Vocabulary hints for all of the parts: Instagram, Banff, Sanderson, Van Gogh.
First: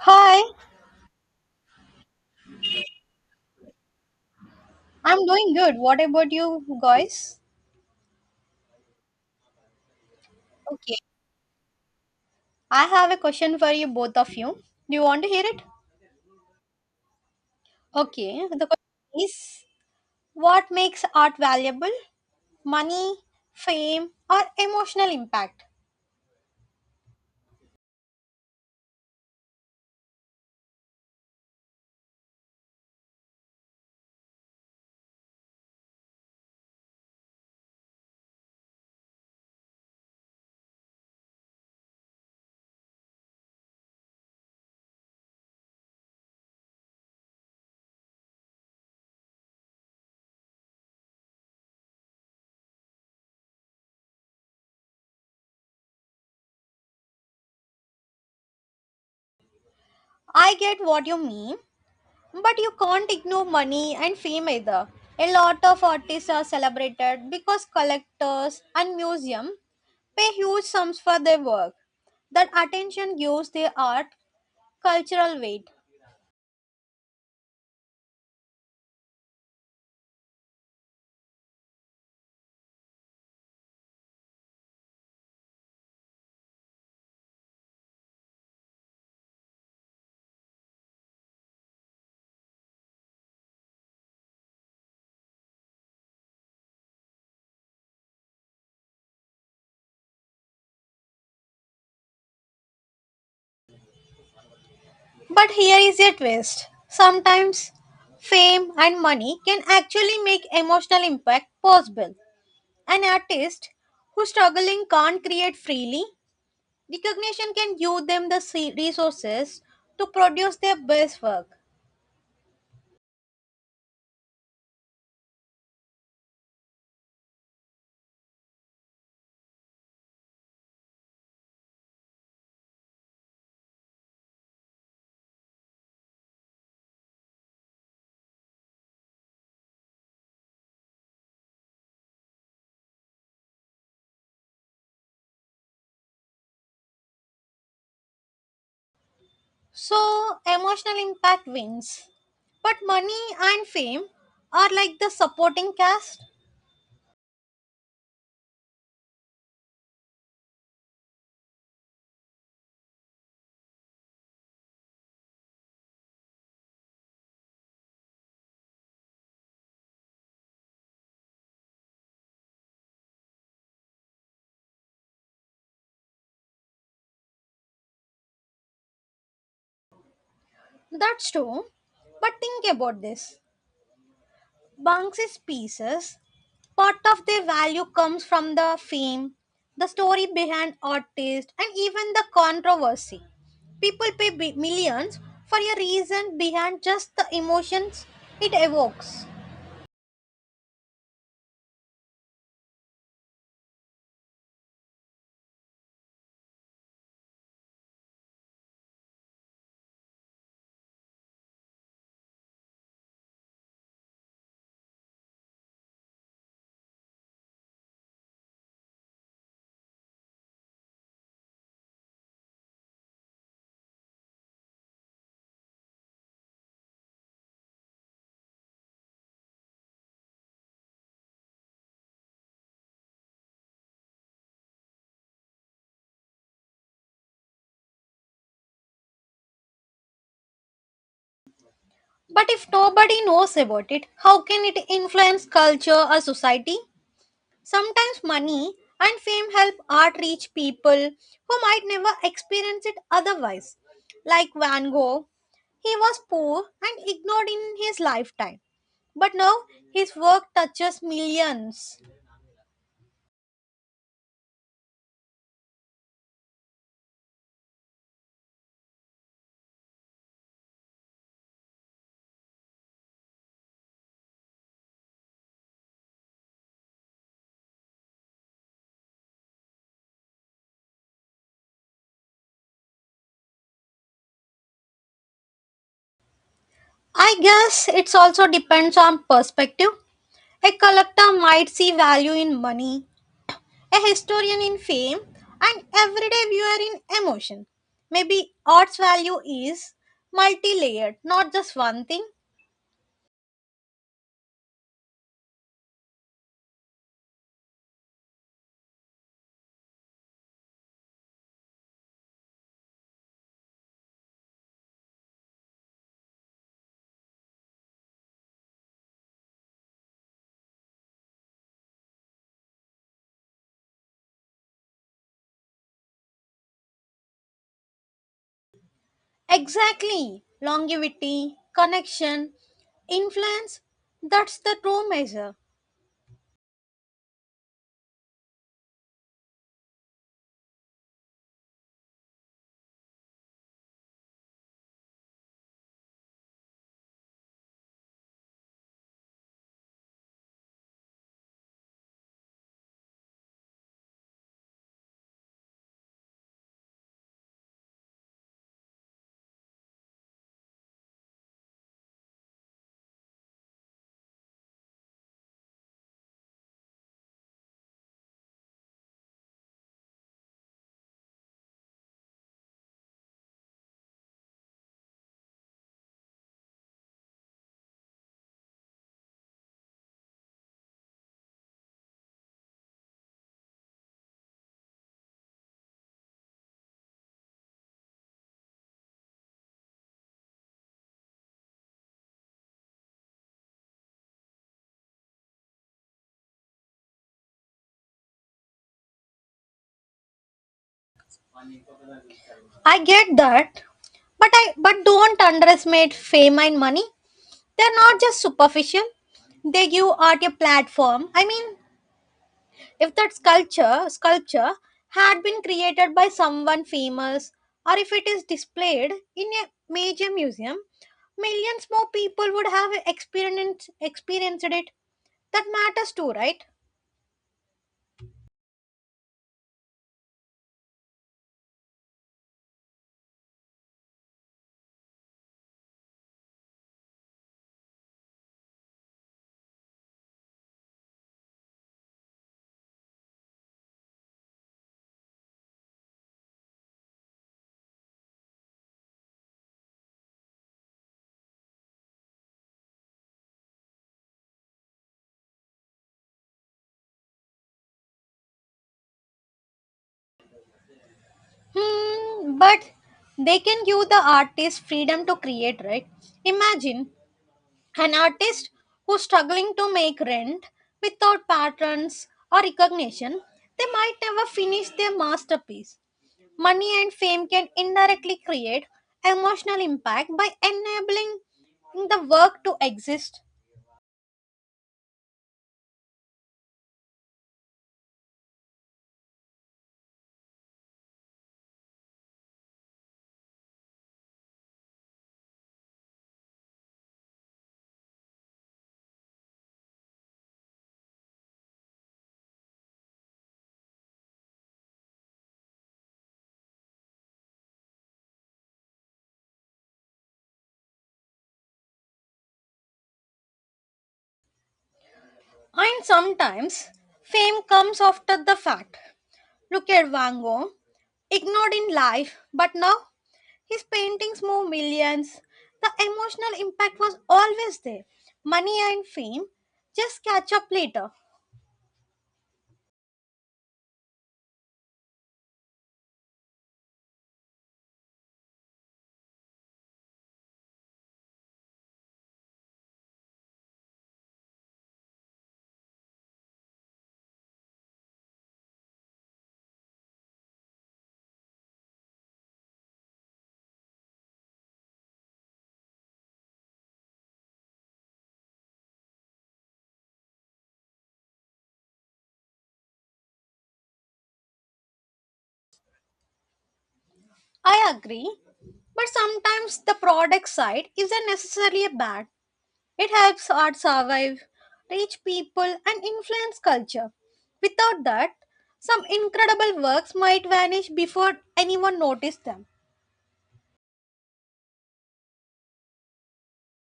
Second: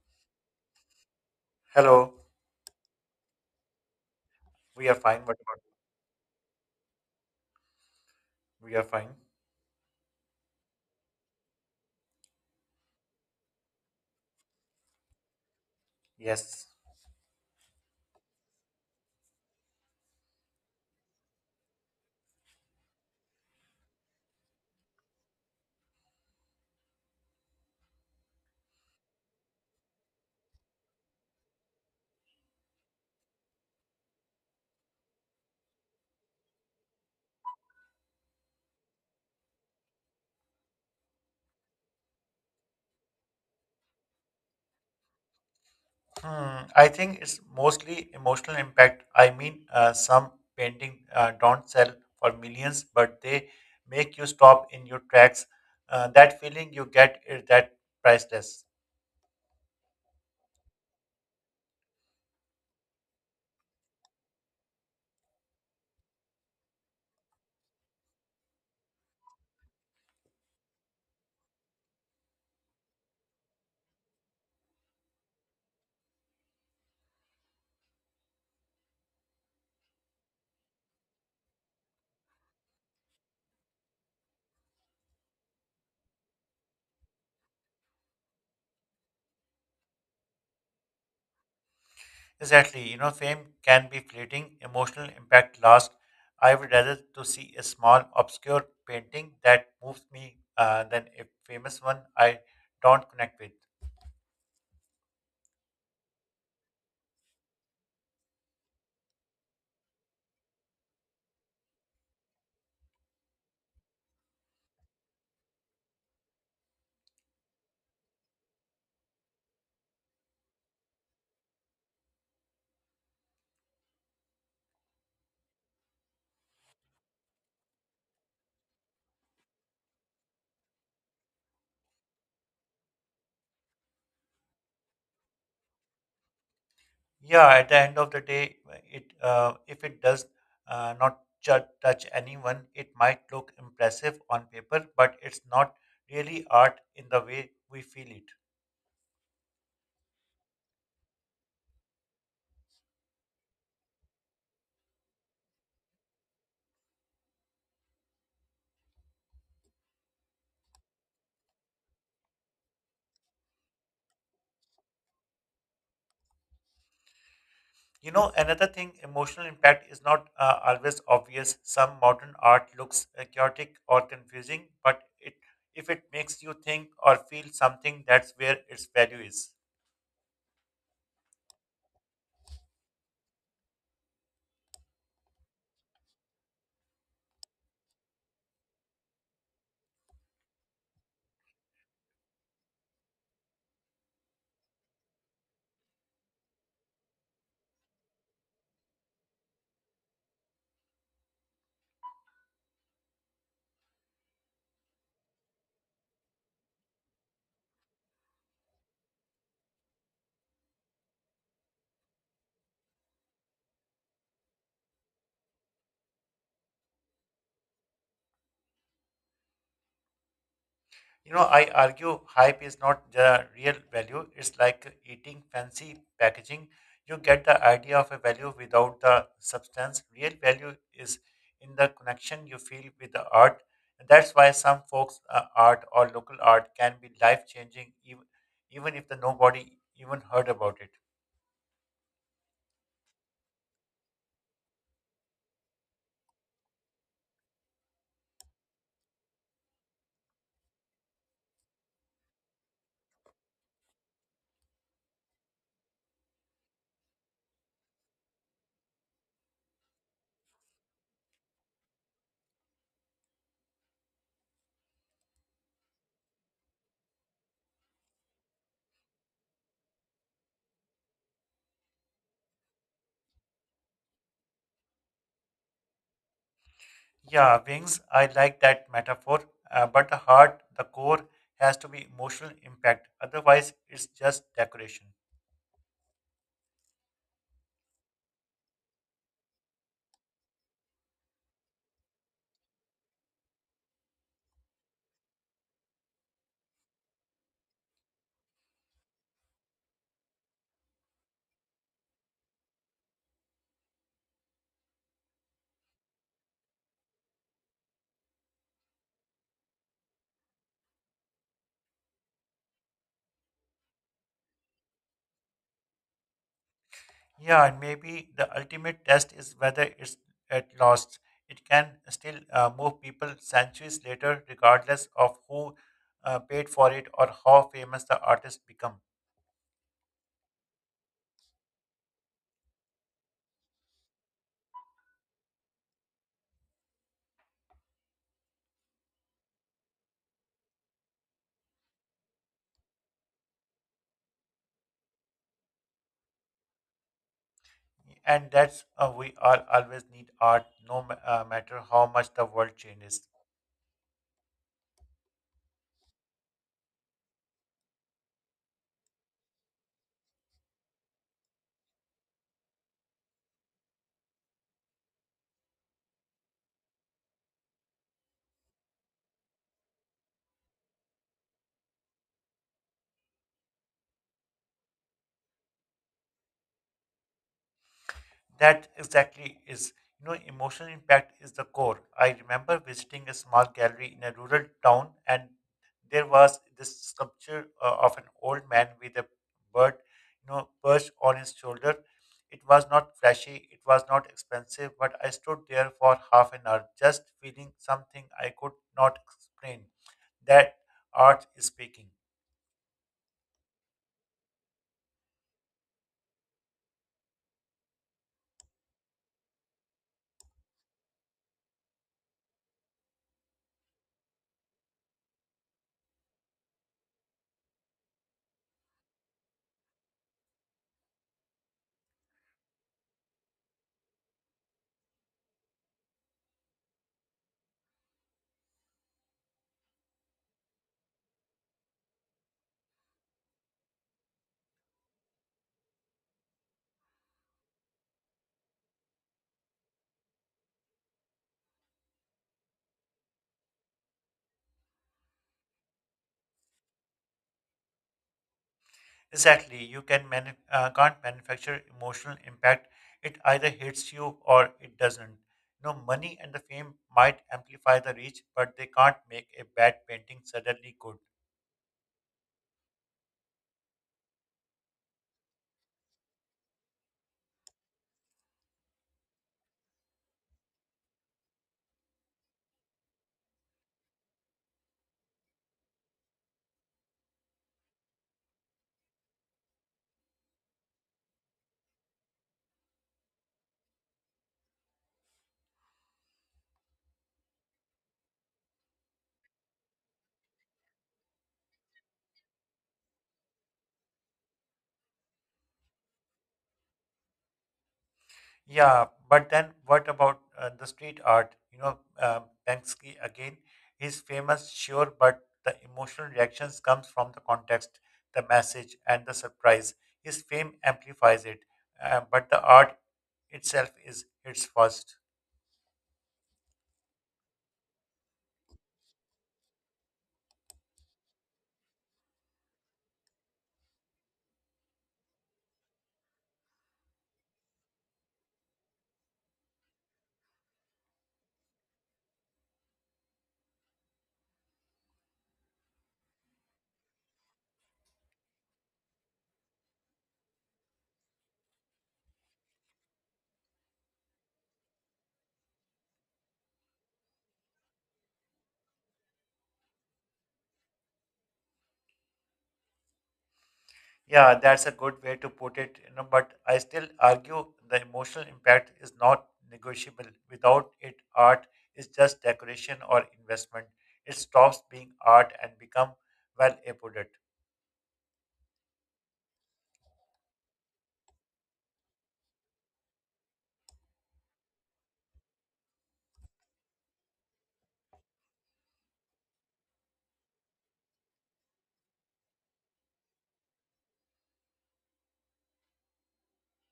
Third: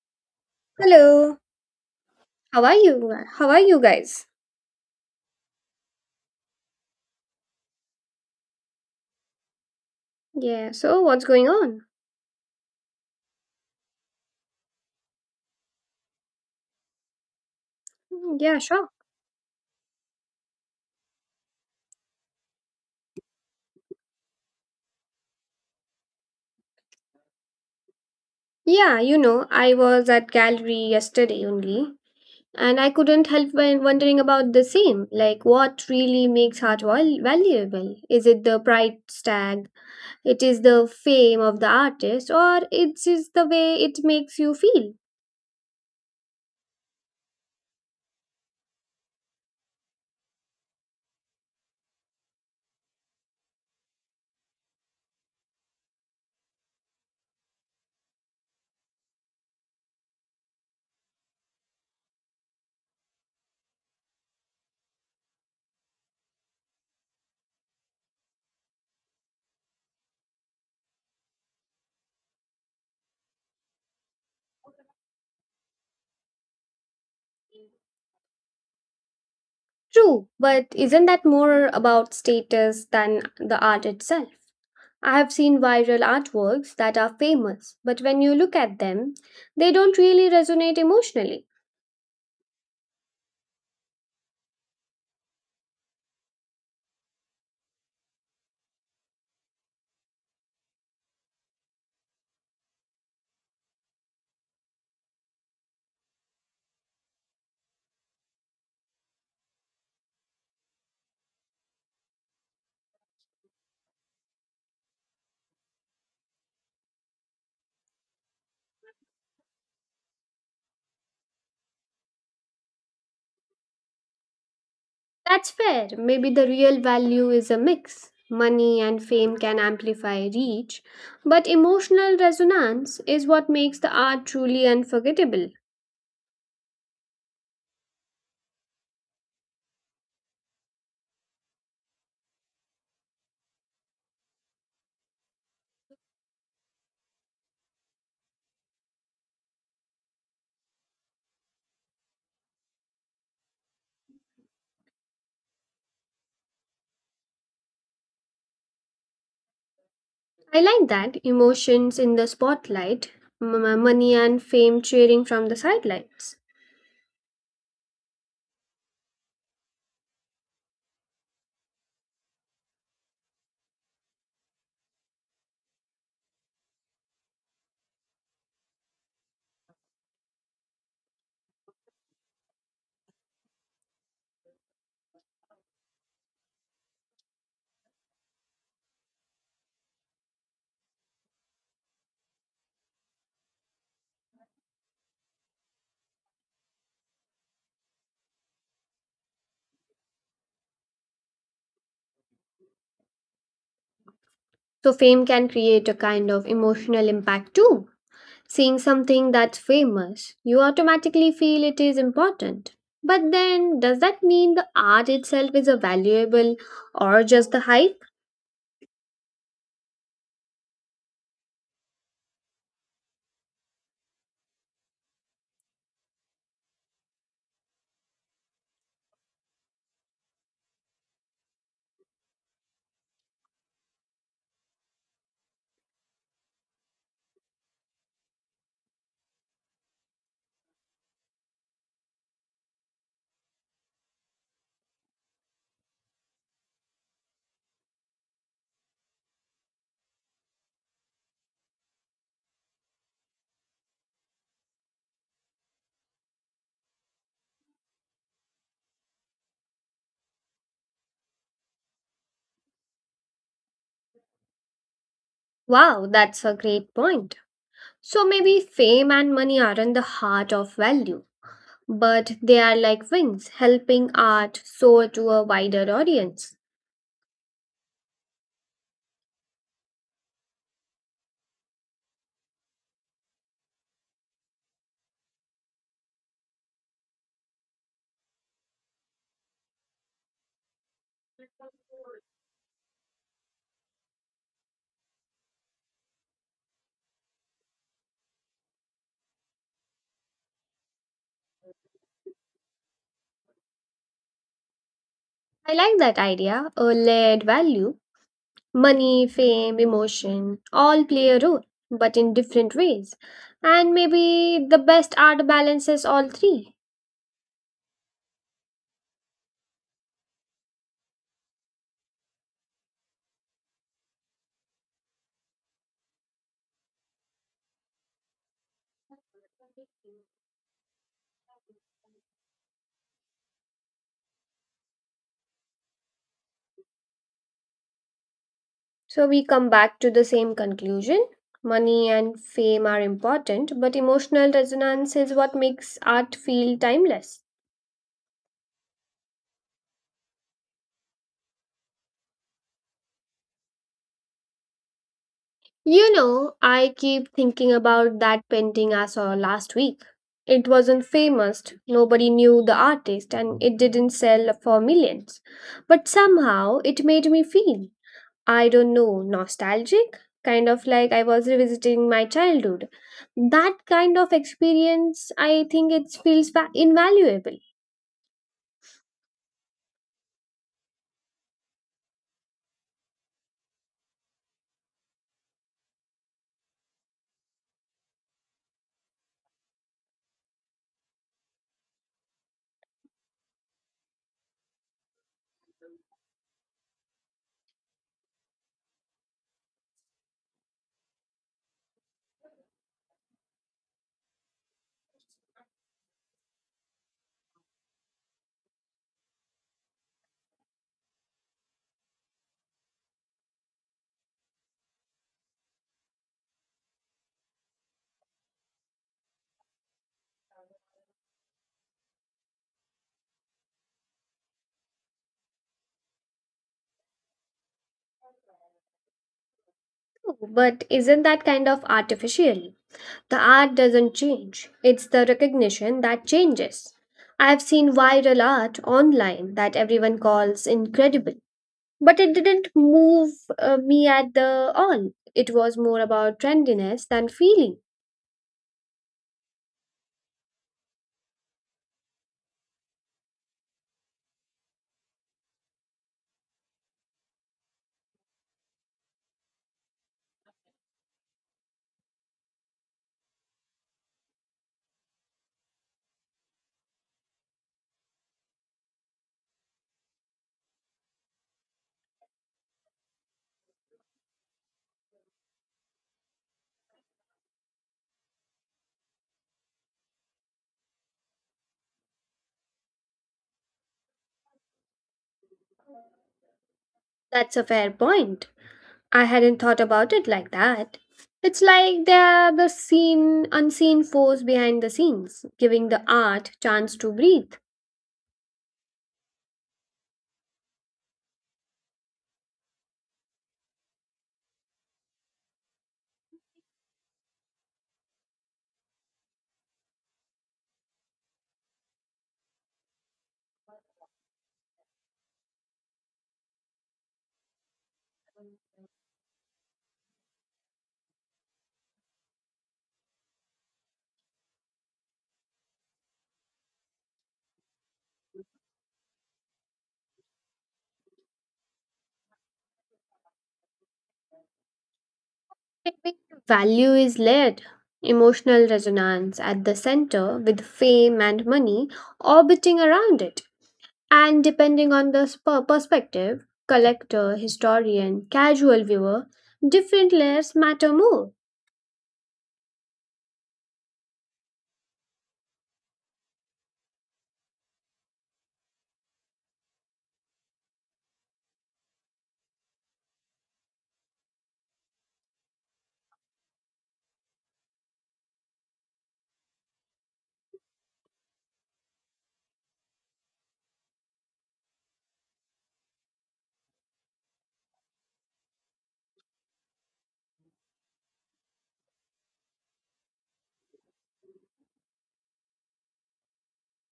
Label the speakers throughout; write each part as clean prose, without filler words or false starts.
Speaker 1: Hi,
Speaker 2: Hello.
Speaker 3: Hello,
Speaker 2: How are you? How are you guys?
Speaker 3: we are fine.
Speaker 1: I'm
Speaker 3: What
Speaker 1: doing
Speaker 3: about
Speaker 1: good. What about you guys?
Speaker 3: we are fine?
Speaker 2: Yeah,
Speaker 1: Okay,
Speaker 2: so what's going on?
Speaker 1: I have a question for you, both of you. Do you want to hear it?
Speaker 3: Yes.
Speaker 2: Mm,
Speaker 1: Okay,
Speaker 2: yeah,
Speaker 1: the
Speaker 2: sure.
Speaker 1: question is what makes art valuable? Money, fame, or emotional impact?
Speaker 2: Yeah, I was at gallery yesterday only, and I couldn't help when wondering about the same. Like, what really makes art valuable? Is it the price tag? It is the fame of the artist, or it's just the way it makes you feel?
Speaker 3: Hmm. I think it's mostly emotional impact. I mean, some painting don't sell for millions, but they make you stop in your tracks. That feeling you get is that priceless.
Speaker 1: I get what you mean, but you can't ignore money and fame either. A lot of artists are celebrated because collectors and museums pay huge sums for their work. That attention gives their art cultural weight.
Speaker 2: True, but isn't that more about status than the art itself? I have seen viral artworks that are famous, but when you look at them, they don't really resonate emotionally.
Speaker 3: Exactly. Fame can be fleeting. Emotional impact lasts. I would rather to see a small obscure painting that moves me than a famous one I don't connect with.
Speaker 1: But here is a twist. Sometimes fame and money can actually make emotional impact possible. An artist who struggling can't create freely, recognition can give them the resources to produce their best work.
Speaker 2: That's fair. Maybe the real value is a mix. Money and fame can amplify reach, but emotional resonance is what makes the art truly unforgettable.
Speaker 3: Yeah, at the end of the day it if it does not touch anyone, it might look impressive on paper but it's not really art in the way we feel it.
Speaker 1: So emotional impact wins. But money and fame are like the supporting cast.
Speaker 2: I like that emotions in the spotlight, money and fame cheering from the sidelines.
Speaker 3: Another thing, emotional impact is not always obvious. Some modern art looks chaotic or confusing, but it if it makes you think or feel something, that's where its value is.
Speaker 1: That's true. But think about this. Banksy's pieces part of their value comes from the fame, the story behind artists, and even the controversy. People pay millions for a reason behind just the emotions it evokes.
Speaker 2: So, fame can create a kind of emotional impact too. Seeing something that's famous, you automatically feel it is important. But then, does that mean the art itself is a valuable or just the hype?
Speaker 3: I argue hype is not the real value. It's like eating fancy packaging. You get the idea of a value without the substance. Real value is in the connection you feel with the art. And that's why some folks' art or local art can be life changing, even if the nobody even heard about it.
Speaker 1: But if nobody knows about it, how can it influence culture or society? Sometimes money and fame help art reach people who might never experience it otherwise. Like Van Gogh, he was poor and ignored in his lifetime, but now his work touches millions.
Speaker 2: Wow, that's a great point. So maybe fame and money aren't the heart of value, but they are like wings helping art soar to a wider audience.
Speaker 3: Yeah, wings, I like that metaphor. But the heart, the core, has to be emotional impact. Otherwise, it's just decoration.
Speaker 1: I guess it also depends on perspective. A collector might see value in money, a historian in fame, and everyday viewer in emotion. Maybe art's value is multi layered, not just one thing.
Speaker 2: I like that idea, a layered value. Money, fame, emotion all play a role, but in different ways. And maybe the best art balances all three.
Speaker 3: Yeah, and maybe the ultimate test is whether it's at lost. It can still move people centuries later, regardless of who paid for it or how famous the artist become.
Speaker 1: Exactly. Longevity, connection, influence, that's the true measure.
Speaker 2: So we come back to the same conclusion. Money and fame are important, but emotional resonance is what makes art feel timeless.
Speaker 3: And that's we all always need art, no ma- matter how much the world changes.
Speaker 2: I keep thinking about that painting I saw last week. It wasn't famous, nobody knew the artist, and it didn't sell for millions. But somehow it made me feel. I don't know, nostalgic? Kind of like I was revisiting my childhood. That kind of experience, I think it feels invaluable.
Speaker 3: That exactly is, emotional impact is the core. I remember visiting a small gallery in a rural town, and there was this sculpture of an old man with a bird, perched on his shoulder. It was not flashy, it was not expensive, but I stood there for half an hour just feeling something I could not explain. That art is speaking.
Speaker 1: I get that, but I but don't underestimate fame and money. They're not just superficial. They give art a platform. I mean, if that sculpture had been created by someone famous or if it is displayed in a major museum, millions more people would have experienced it. That matters too, right?
Speaker 2: But isn't that kind of artificial? The art doesn't change, it's the recognition that changes. I've seen viral art online that everyone calls incredible, but it didn't move me at the all. It was more about trendiness than feeling.
Speaker 3: Exactly, you can't manufacture emotional impact. It either hits you or it doesn't. Money and the fame might amplify the reach, but they can't make a bad painting suddenly good.
Speaker 1: Hmm, but they can give the artist freedom to create, right? Imagine an artist who's struggling to make rent without patrons or recognition, they might never finish their masterpiece. Money and fame can indirectly create emotional impact by enabling the work to exist.
Speaker 2: That's a fair point. I hadn't thought about it like that. It's like they're the seen, unseen force behind the scenes, giving the art chance to breathe.
Speaker 3: Yeah, but then what about the street art? Banksy again, he's famous, sure, but the emotional reactions comes from the context, the message, and the surprise. His fame amplifies it, but the art itself is hits first.
Speaker 1: And sometimes fame comes after the fact. Look at Van Gogh, ignored in life, but now his paintings moved millions. The emotional impact was always there. Money and fame just catch up later.
Speaker 2: Maybe value is layered. Emotional resonance at the center with fame and money orbiting around it. And depending on the perspective, collector, historian, casual viewer, different layers matter more.
Speaker 3: Yeah, that's a good way to put it, but I still argue the emotional impact is not negotiable. Without it, art is just decoration or investment. It stops being art and become well a product.
Speaker 1: I agree. But sometimes the product side isn't necessarily bad. It helps art survive, reach people, and influence culture. Without that, some incredible works might vanish before anyone noticed them.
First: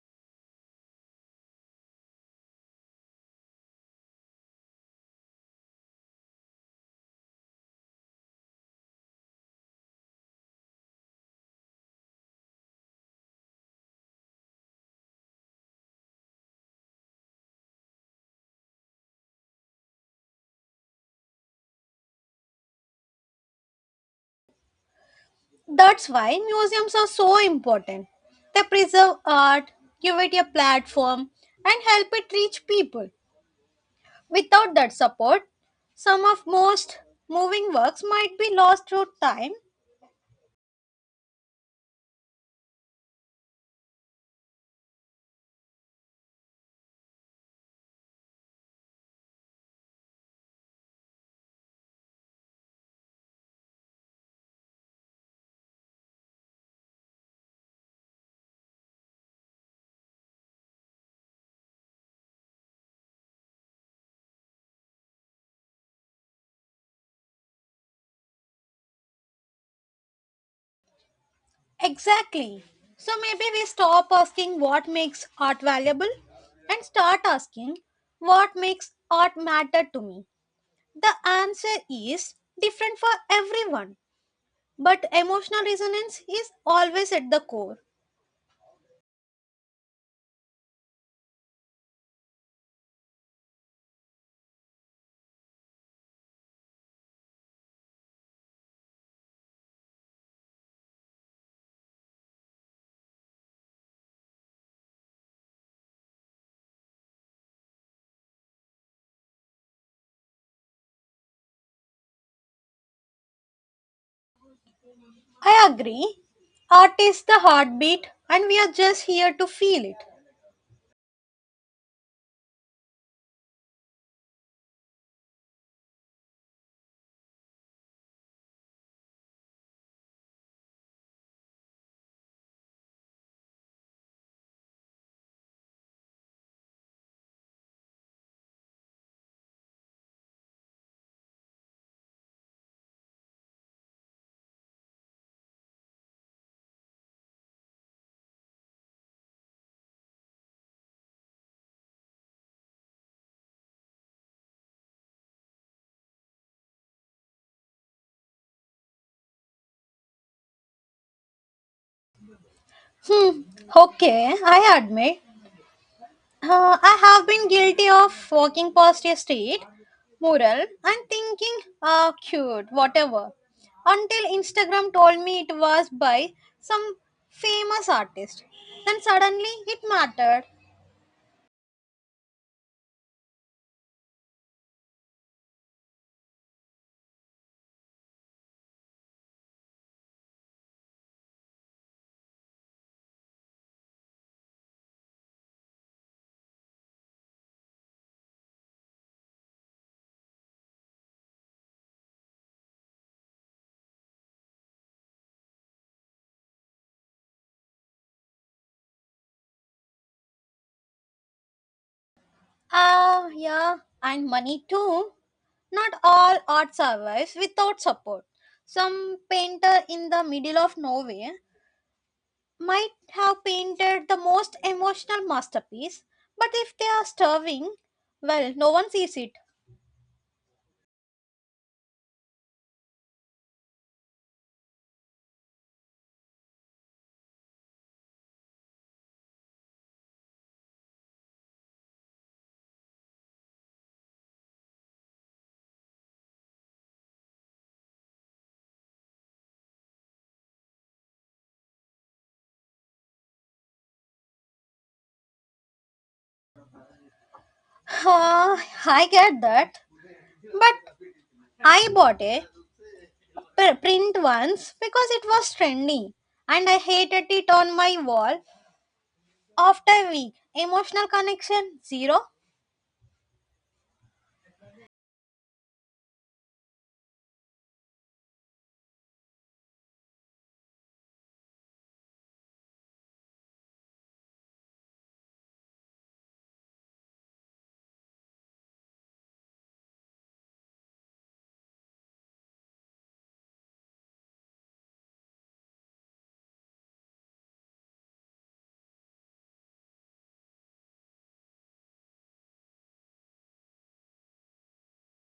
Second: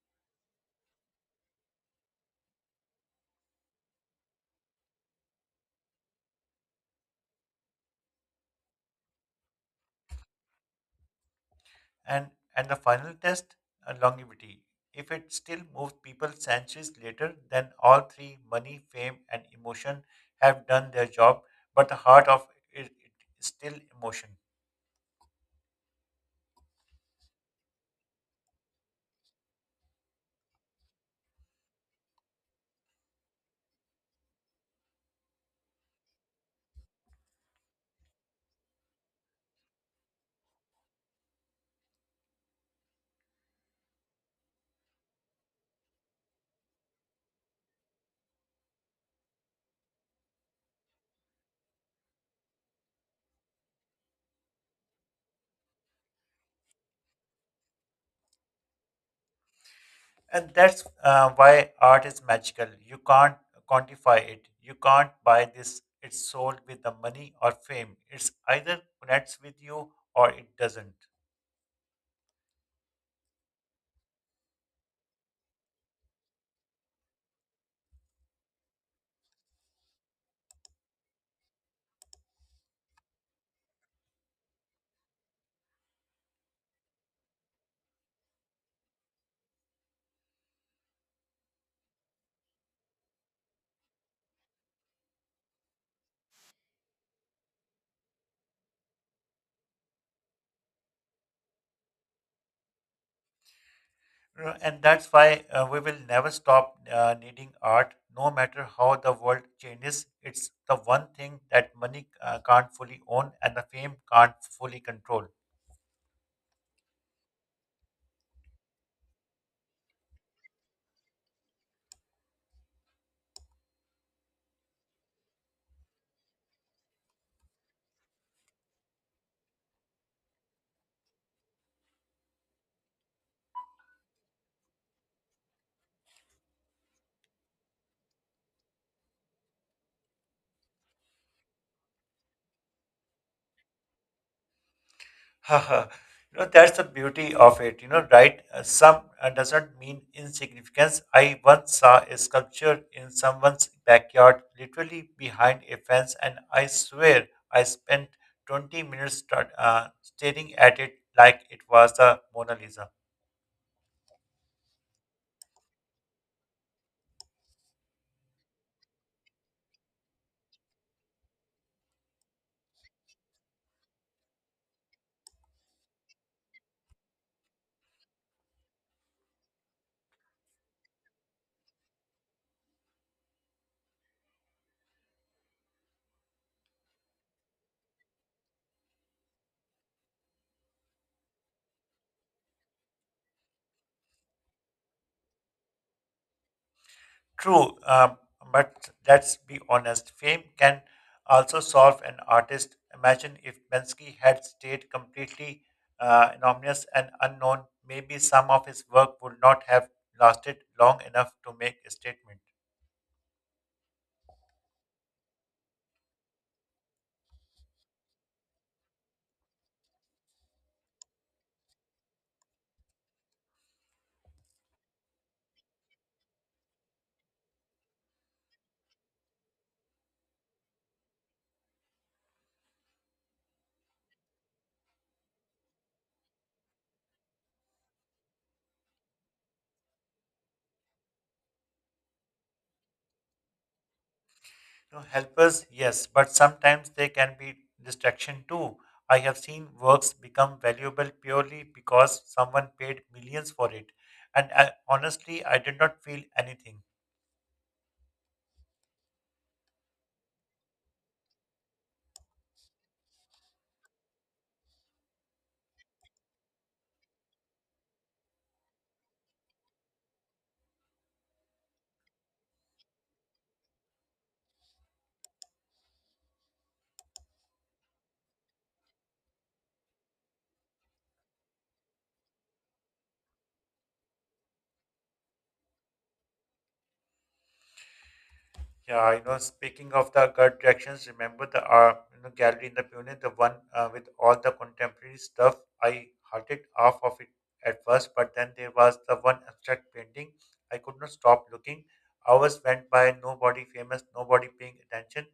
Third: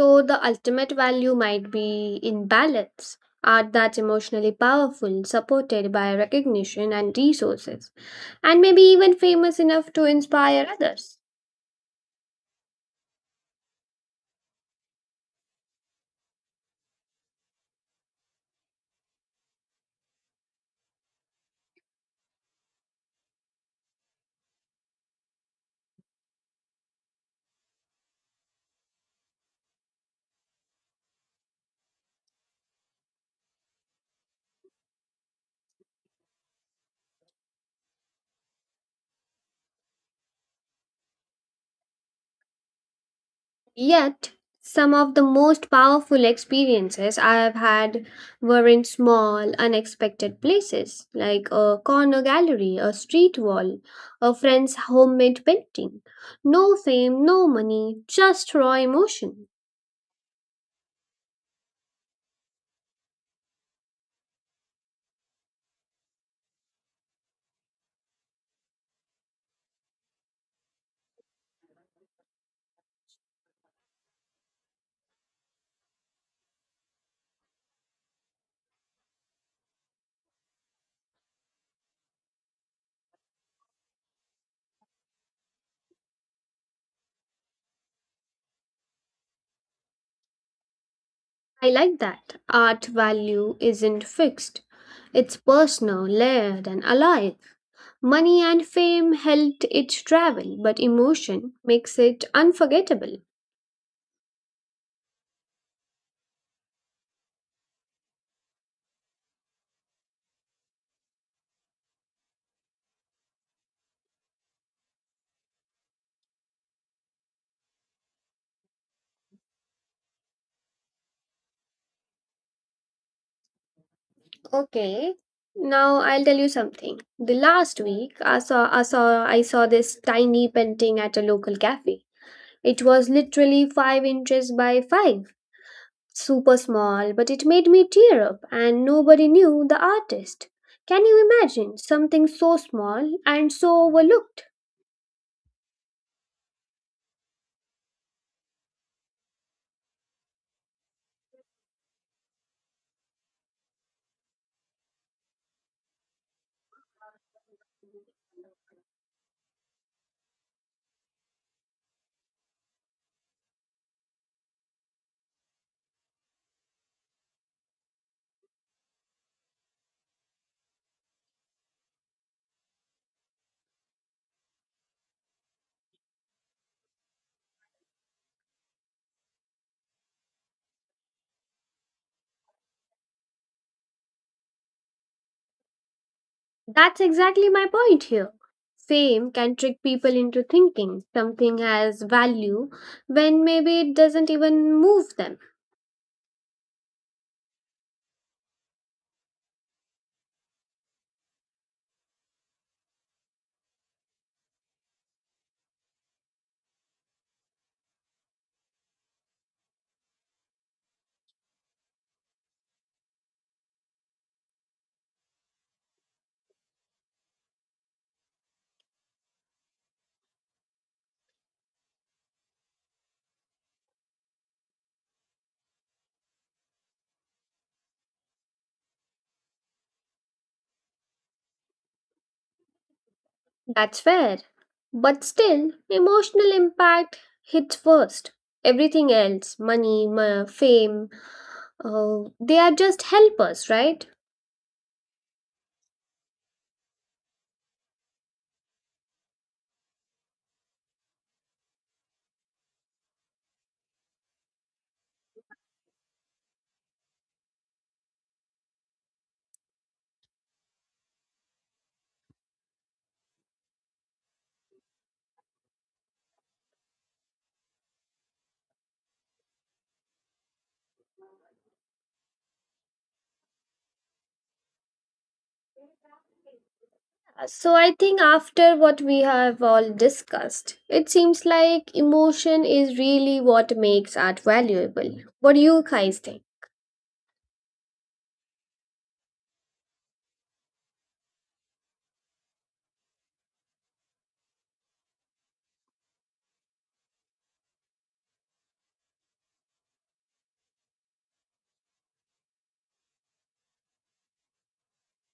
Speaker 2: So the ultimate value might be in balance, art that's emotionally powerful, supported by recognition and resources, and maybe even famous enough to inspire others.
Speaker 3: And and the final test, longevity. If it still moves people centuries later, then all three money, fame, and emotion have done their job, but the heart of it is still emotion.
Speaker 1: That's why museums are so important. They preserve art, give it a platform, and help it reach people. Without that support, some of most moving works might be lost through time.
Speaker 2: Yet, some of the most powerful experiences I have had were in small, unexpected places, like a corner gallery, a street wall, a friend's homemade painting. No fame, no money, just raw emotion.
Speaker 3: And that's why art is magical. You can't quantify it. You can't buy this. It's sold with the money or fame. It's either connects with you or it doesn't.
Speaker 1: Exactly. So maybe we stop asking what makes art valuable and start asking what makes art matter to me. The answer is different for everyone, but emotional resonance is always at the core.
Speaker 2: I like that. Art value isn't fixed, it's personal, layered, and alive. Money and fame helped it travel, but emotion makes it unforgettable.
Speaker 3: And that's why we will never stop needing art, no matter how the world changes. It's the one thing that money can't fully own and the fame can't fully control.
Speaker 1: I agree. Art is the heartbeat, and we are just here to feel it.
Speaker 2: Okay, now I'll tell you something. The last week, I saw this tiny painting at a local cafe. It was literally 5 inches by 5, super small, but it made me tear up, and nobody knew the artist. Can you imagine something so small and so overlooked?
Speaker 3: Haha. That's the beauty of it, right? Some doesn't mean insignificance. I once saw a sculpture in someone's backyard, literally behind a fence, and I swear I spent 20 minutes staring at it like it was the Mona Lisa.
Speaker 1: Hmm, okay, I admit. I have been guilty of walking past a street mural and thinking, ah, cute, whatever, until Instagram told me it was by some famous artist. Then suddenly it mattered.
Speaker 2: That's exactly my point here. Fame can trick people into thinking something has value when maybe it doesn't even move them.
Speaker 3: True, but let's be honest, fame can also solve an artist. Imagine if Bensky had stayed completely anonymous and unknown, maybe some of his work would not have lasted long enough to make a statement.
Speaker 1: Ah, yeah, and money too. Not all art survives without support. Some painter in the middle of nowhere might have painted the most emotional masterpiece, but if they are starving, well, no one sees it.
Speaker 2: That's fair. But still, emotional impact hits first. Everything else, money, fame, they are just helpers, right?
Speaker 3: You know, helpers, yes, but sometimes they can be distraction too. I have seen works become valuable purely because someone paid millions for it. And I, honestly, I did not feel anything.
Speaker 1: Ah, I get that. But I bought a print once because it was trendy and I hated it on my wall after a week. Emotional connection zero.
Speaker 2: So, I think after what we have all discussed, it seems like emotion is really what makes art valuable. What do you guys think?
Speaker 3: Yeah, speaking of the gut reactions, remember the gallery in the Pune, the one with all the contemporary stuff. I halted half of it at first, but then there was the one abstract painting. I could not stop looking. Hours went by, nobody famous, nobody paying attention,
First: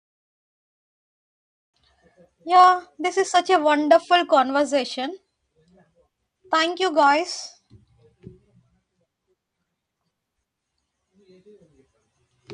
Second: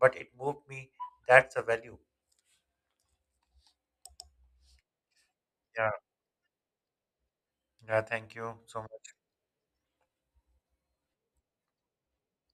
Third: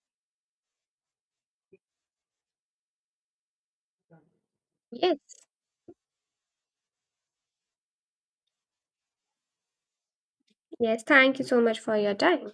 Speaker 3: but it moved me. That's a value.
Speaker 1: Yeah, this is such a wonderful conversation.
Speaker 2: Yes,
Speaker 3: Yeah,
Speaker 1: Thank you, guys.
Speaker 3: yeah. Thank you so much.
Speaker 2: yes, thank you so much for your time.